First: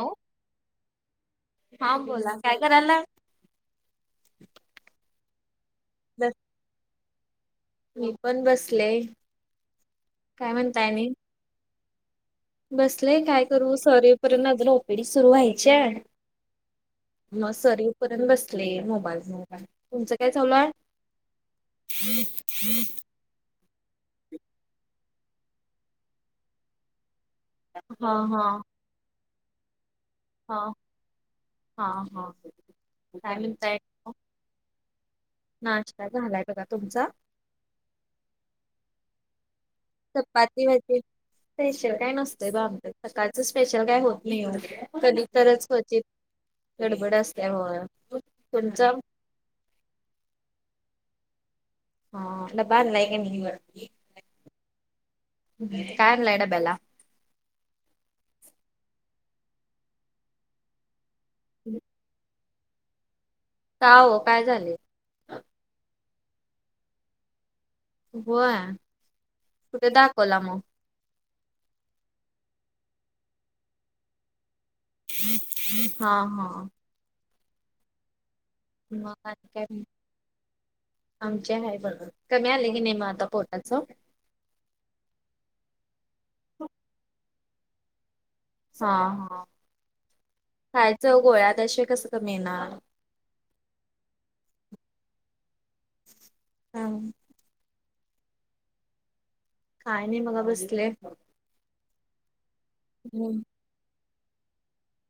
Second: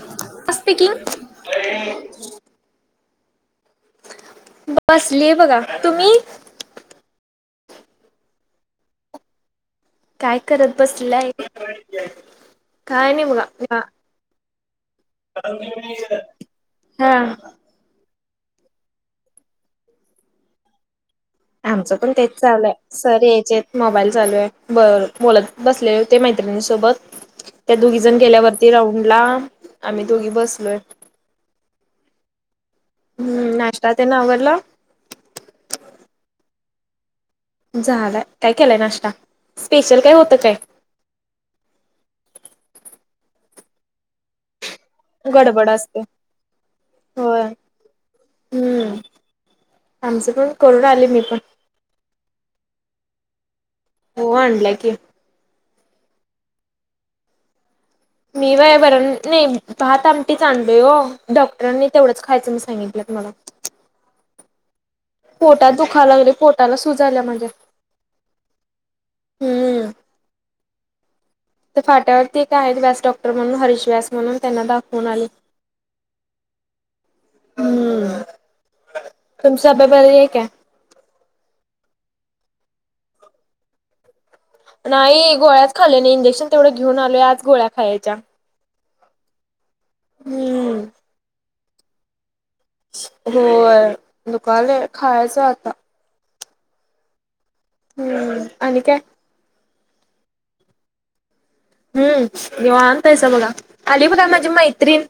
हो स्पीकिंग हा बोला काय करायला बसली बघा तुम्ही बस मी पण बसले काय करत बसलंय बसलेय काय करू सरेपर्यंत अजून ओपीडी सुरू व्हायची हा मग सरीवपर्यंत बसले मोबाईल मोबाल तुमचं काय चालू आहे आमचं पण तेच चाललंय सरी याचेत मोबाईल चालू आहे बर बोलत बसले होते मैत्रिणीसोबत त्या दोघी हा जण हा गेल्यावरती राऊंड ला आम्ही दोघी हा बसलोय हा हा काय त्यां नागला नाश्ता झालाय बघा तुमचा झालं काय केलंय नाश्ता स्पेशल काय होतं काय चपाती भाजे स्पेशल काय नसतंय बा आमच्या सकाळचं स्पेशल काय होत नाही वरे कधी तररच गडबड असते क्वचित गडबड होय असल्यामु तुमचा हम्म आमचं पण करून आले मी पण हा बा नाही का हो आणला की हम्म कार लाईड बेला मी व बर नाही पाात आमटीच आणलय डॉक्टरांनी तेवढं खयचं मी सांगितलं तु मला हो काय झाले पोटात दुखाव लागले पोटाला सुूजाल्या म्हणजे हो खुटे हम्म. दालामो तर फाट्यावरती काय आहेत व्यास डॉक्टर म्हून हरीश व्यास म्हणून त्यांना दाखव होणा हा हा हम्म मग आणि काय तुमचा नाही. अभ्याप आहे काय आमचे आहे बरोबर कमी आले की नाहीेमा आता पोटाचं नाही गोळ्यात खाल् नाही इंजेक्शन तेवढं घेऊन आलो आज गोळ्या खायच्या हां हा हम्म कायच गोळ्यातशय कस कमी येणार होय दुकाल खायचं आता हा ह्म आणि काय काय नाही मग बसले हम्म निव अतायस हम्म. बघ आली बघा माझी मैत्रीिण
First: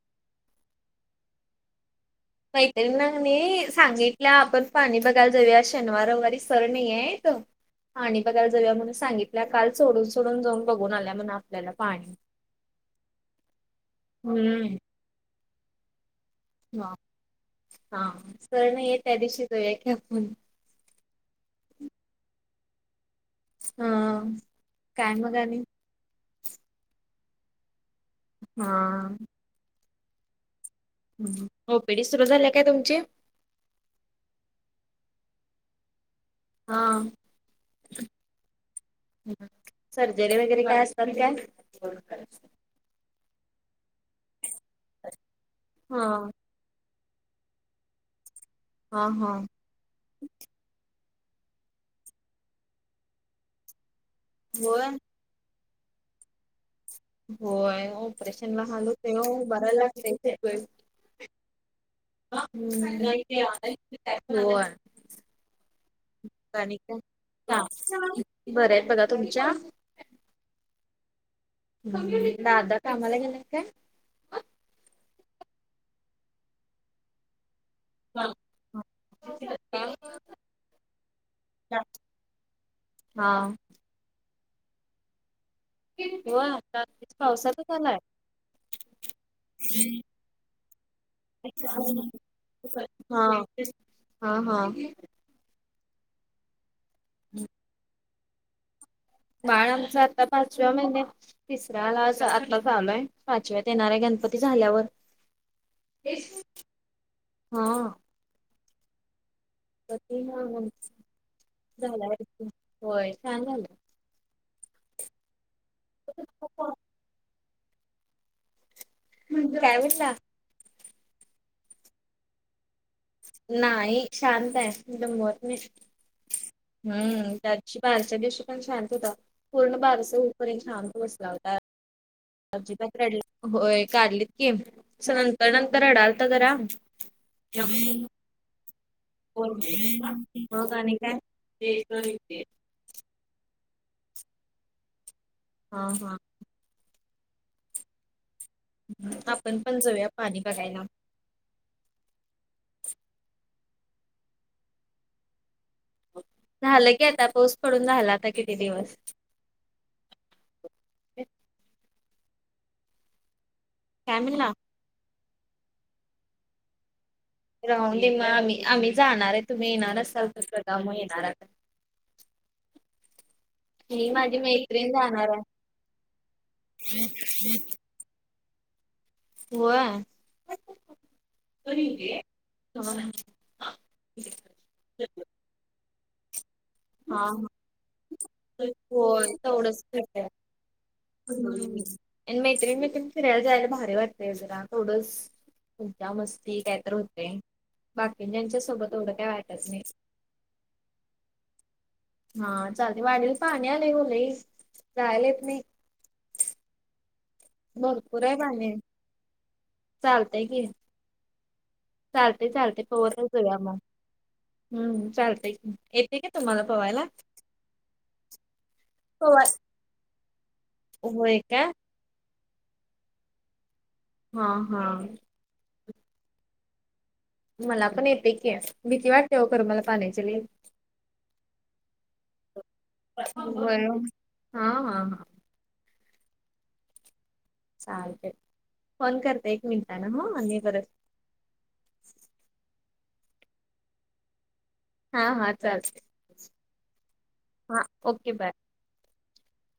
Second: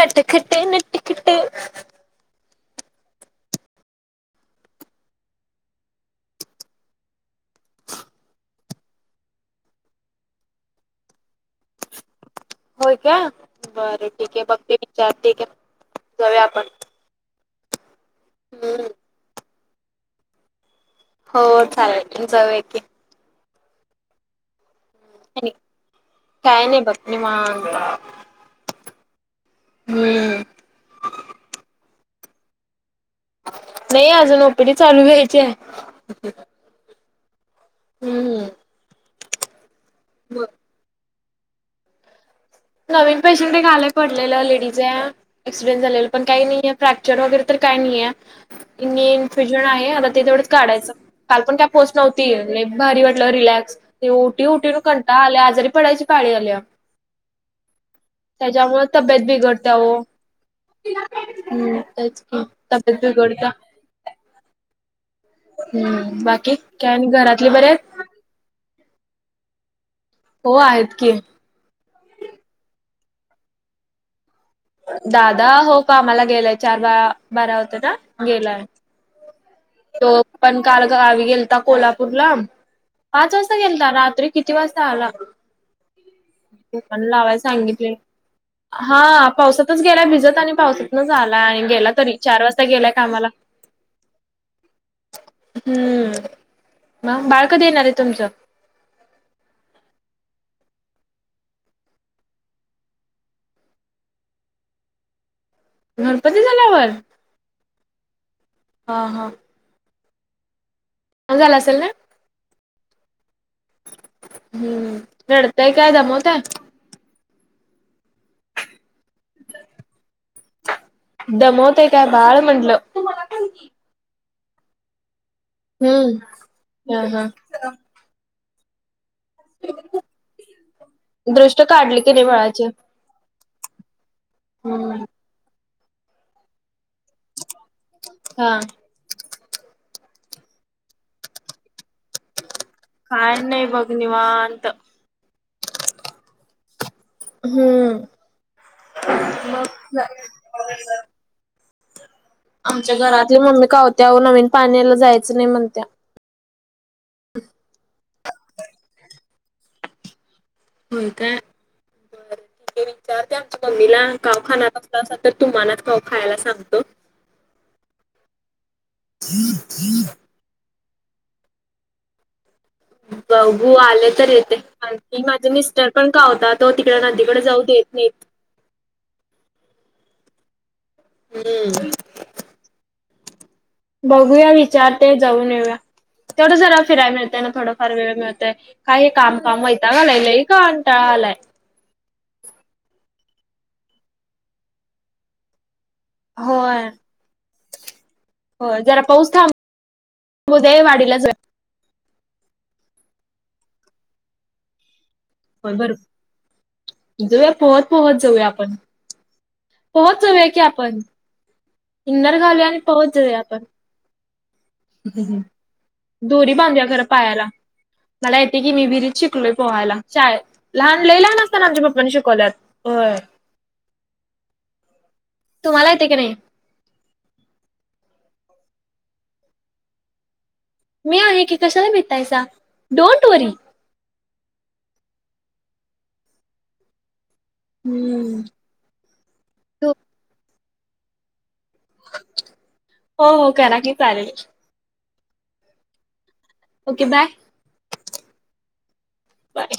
नट खट्टे नट खट्टे काहीतरी ना नाही सांगितलं आपण पाणी बघायला जाऊया शनिवार रववारी सर नाही आहेेत पाणी बघाय जऊया म्हणून सांगितल्या काल सोडून सोडून जाऊन बघून आल्या म्हण आपल्याला पाणी होय का बरं ठीक आहे बघ ते हम्म विचारतेठीक आहे जाऊ आपण ह हा सर हम्म नाहीय त्या दिवशीच आहे की आपण हो चालेल जाऊ की ह काय्म आणि गणी काय नाही बत्नी मता हा हमम ओपीडी सुरू झाल्या काय तुमची नाही अजून ओपीडी चालू घ्यायची आहे हा हम्म सर्जरी वगैरे काय अस तर त्याय नवीन पैशंट घालायक पडलेलं लेडीज आहे ऍक्सिडेंट हा झालेलं पण काही नाहीय फ्रॅक्चर वगैरे तर काय नाहीे हा हा. इन्फ्युजन आहे आता ते तेथवढंच काढायचं काल पण का पोस्ट नव्हती लाक भारी वाटलं रिलॅक्स उठठी होय उठठी आल्या आजारी पडायची पाळी आल्या होय ऑपरेशन ला त्याच्यामुळे हालू तब्येत तेव बरा बिघडत्या ओ लागते हम्म तेच ह की तब्येत नाही बिघडत्या नाही हम्म बाकी काय आणि घरातले का बरे आहेत? बरं आहे बघा तुमच्या हो आहेत की म दादा कामाला गेणार काय दादा हो का आम्हाला गेलाय चार ब बारा होत ना गेलाय तो पण कालवी गेलता कोल्हापूर ला हा. पाच वाजता गेल रात्री किती वाजता आला हो दुकान लावाय पावसाातच झा सांगितले. आलाय हा पावसातच गेलाय भिजत आणि पावसातूनच आलाय आणि गेला तरी चार वाजता गेलाय हा कामाला हा हा हम्म मग बाळकधी येणार आहे तुमचं बाळ आमचा आता पाचव्या महिन्या तिसऱ्याला आतला झालोय पाचव्यात येणार आहे गणपती झाल्यावर गणपती झाल्यावर हा हा हा असेल ना? झाला होय सांग झालं हम्म रडताय काय दमत म्हणज प्रायवटला दमवतय काय बाळ म्हंटलं नाही ह शांत आहे बत नाही हम्म हा हा हम्म त्याशी बाारच्या दिवशी पण ल होता पूर्ण बारश होपर्यंत शांत बसला होता काढले कने वळाचे होय काढलीतम हम्म. तरणंतरा डालतातरा हा हो म का ते काय नाही बघ निवनत हा हा हम्म आपण पण जाऊया पाणी भरायला. आमच्या घरातली मम्मी कावत्या नवीन पाण्याला जायचं नाही म्हणत. झालं की आता पाऊस पडून झाला आता किती दिवस. हो काय बरं ठीक आहे विचारते तु मला काय म्हणला? कावखाना. तर तुम्हाला खा खायला सांगतो. राहून दे मग आम्ही आम्ही जाणार आहे तुम्ही येणार असाल तसं का म येणार आ. बघू आले ही तर माझी येते मैत्रीण जाणार आहे. माझा मिस्टर पण खावं होता तो तिकड नादीकडे जाऊ द येत. नीट हो हम्म. बघूया विचारते जाऊन येऊया तेवढं जरा. फिराय हा मिळतय ना थोडफार वेळ मिळतय काही हे होय कामकाम तेवढंच होयतां का ठीक आहे. लैलई का अंटळालाय. आणि मैत्रिण मैत्रि फियला जायला भारी वाटततेय जरा थोडंच. तुमच्या मस्ती काय होय तर होते बाकी ज्यांच्या सोबत एवढं काय वाटच नाही. उद्या ये वाडी ला जाऊया. हा चालते वाडल पाणी आलेय गले राहालेेत नाही. बरोबर जाऊया पोहत पोहत भरपूर आहे जाऊया पाणी. आपण. पोहोत जाऊया की आपण इंदर चालते घालूया आणि चालते पोहोच पोहतच जाऊया आपण. मग हम्म ह् चालतय की येते का दोरी तुम्हाला बांध्या पवायला खरं पायाला. मला येते की मी विहिरीत शिकलोय पोहायला. शाय लहान लई होय लहान का असताना आमच्या पप्पांनी शिकवल्यात हो. हा हा तुम्हाला येते की नाही? मला पण येते की भीती वाटते हो कर मला पाण्याची लई मी आहे की कशाला भेटायचा. बर हा हा हा चालते हम्म फोन करते एक मिनट ना हो आणि परत. हो हो करा की चालेल. हा हा चालते. Okay bye. हा ओके बाय. बाय.